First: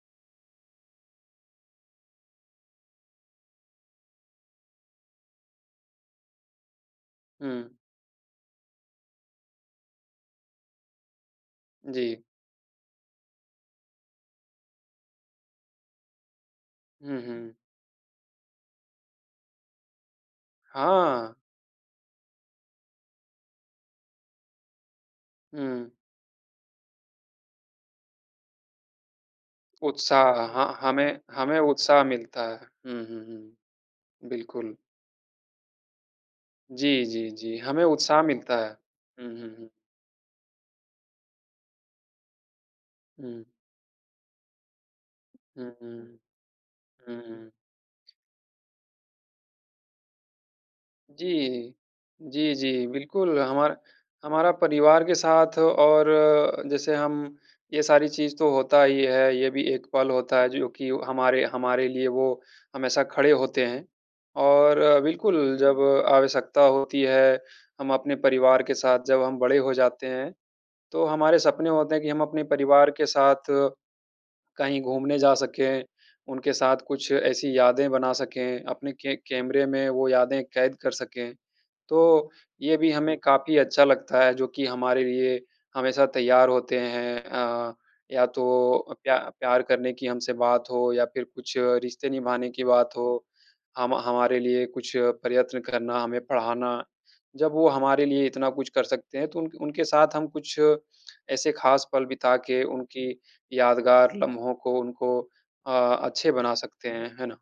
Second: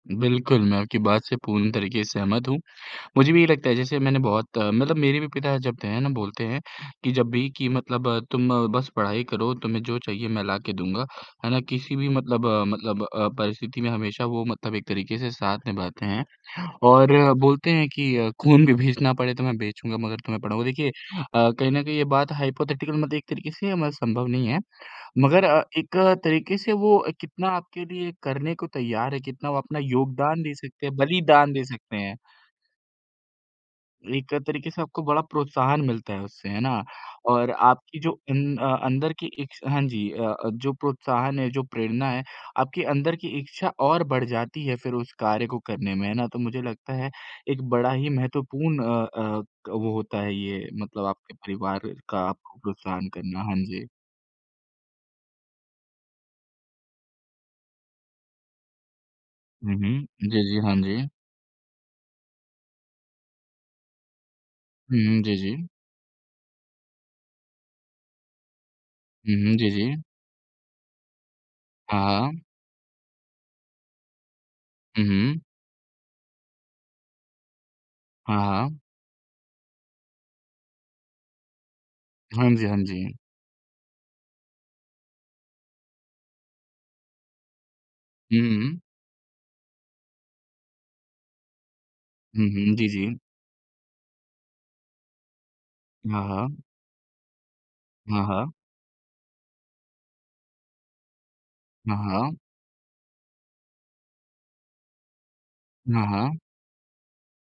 बिल्कुल, मैं आपकी बात से पूर्ण तरीके से सहमत हूँ। मुझे भी ये लगता है जैसे मैंने बहुत मतलब मेरे भी पिता जब त है ना बोलते हैं कि जब भी कि हुँ। मतलब तुम बस पढ़ाई करो तुम्हें जो चाहिए मैं ला के दूँगा, है ना? किसी भी जी। मतलब अ, मतलब अ, परिस्थिति में हमेशा वो मतलब एक तरीके से साथ निभाते हैं हुँ, और हुँ। बोलते हैं कि अ, खून भी बेचना पड़े तो मैं बेचूँगा मगर तुम्हें पढ़ाऊँ देखिए हाँ। अ, कहीं न कहीं ये बात हाइपोथेटिकल मतलब एक तरीके से मतलब संभव नहीं है। मगर अ, हुँ। एक तरीके से वो कितना आपके लिए करने को तैयार है, कितना वो अपना योगदान उत्साह, दे ह सकते हैं, हमें बलिदान हमें दे सकते उत्साह हैं। मिलता है। हुँ, हुँ, हुँ, एक तरीके बिल्कुल। से आपको बड़ा प्रोत्साहन मिलता है उससे, है ना? जी, जी, और जी, हमें आपकी जो उत्साह इन मिलता है। अ, अंदर की हुँ, हुँ, हुँ। इच्छा हाँ जी अ अ, जो प्रोत्साहन है जो प्रेरणा है, आपकी अंदर की हुँ। इच्छा और बढ़ जाती है फिर उस कार्य को हुँ, करने में, है हुँ। ना? तो मुझे लगता है हुँ, हुँ। एक बड़ा ही महत्वपूर्ण अ अ, वो होता है ये मतलब जी, आपके जी। परिवार का जी, आपको जी, प्रोत्साहन बिल्कुल, करना, हाँ हमारा जी। हमारा परिवार के साथ और जैसे हम, ये सारी चीज़ तो होता ही है ये भी हुँ, एक हुँ, पल होता जी, है जी, जो हाँ कि ओ जी। हमारे हमारे लिए वो हमेशा खड़े होते हैं और हुँ, हुँ, जी, बिल्कुल, जी। जब आवश्यकता होती है हम अपने परिवार के साथ जब हुँ, हम हुँ, बड़े जी, हो जी। जाते हैं, तो हमारे सपने होते हैं कि हाँ, हम हाँ। अपने परिवार के साथ कहीं हुँ, घूमने जा हुँ। सकें, उनके साथ कुछ ऐसी यादें बना हाँ, सकें, हाँ। अपने के कैमरे में वो यादें कैद कर सकें, तो हाँ जी, ये हाँ भी जी। हमें काफ़ी अच्छा लगता है जो कि हमारे लिए हमेशा तैयार होते हैं अ, या हुँ, हुँ, तो हुँ। अ, प्या प्यार करने की हमसे बात हो या फिर कुछ रिश्ते हुँ, निभाने की हुँ, जी, बात जी। हो, हम हमारे लिए कुछ प्रयत्न करना, हमें हाँ, हाँ। पढ़ाना। जब वो हमारे हाँ, लिए इतना हाँ। कुछ कर सकते हैं तो उन उनके साथ हम कुछ ऐसे ख़ास हाँ, पल हाँ। बिता के उनकी यादगार लम्हों को उनको अ, हाँ, अच्छे हाँ। बना सकते हैं, है ना?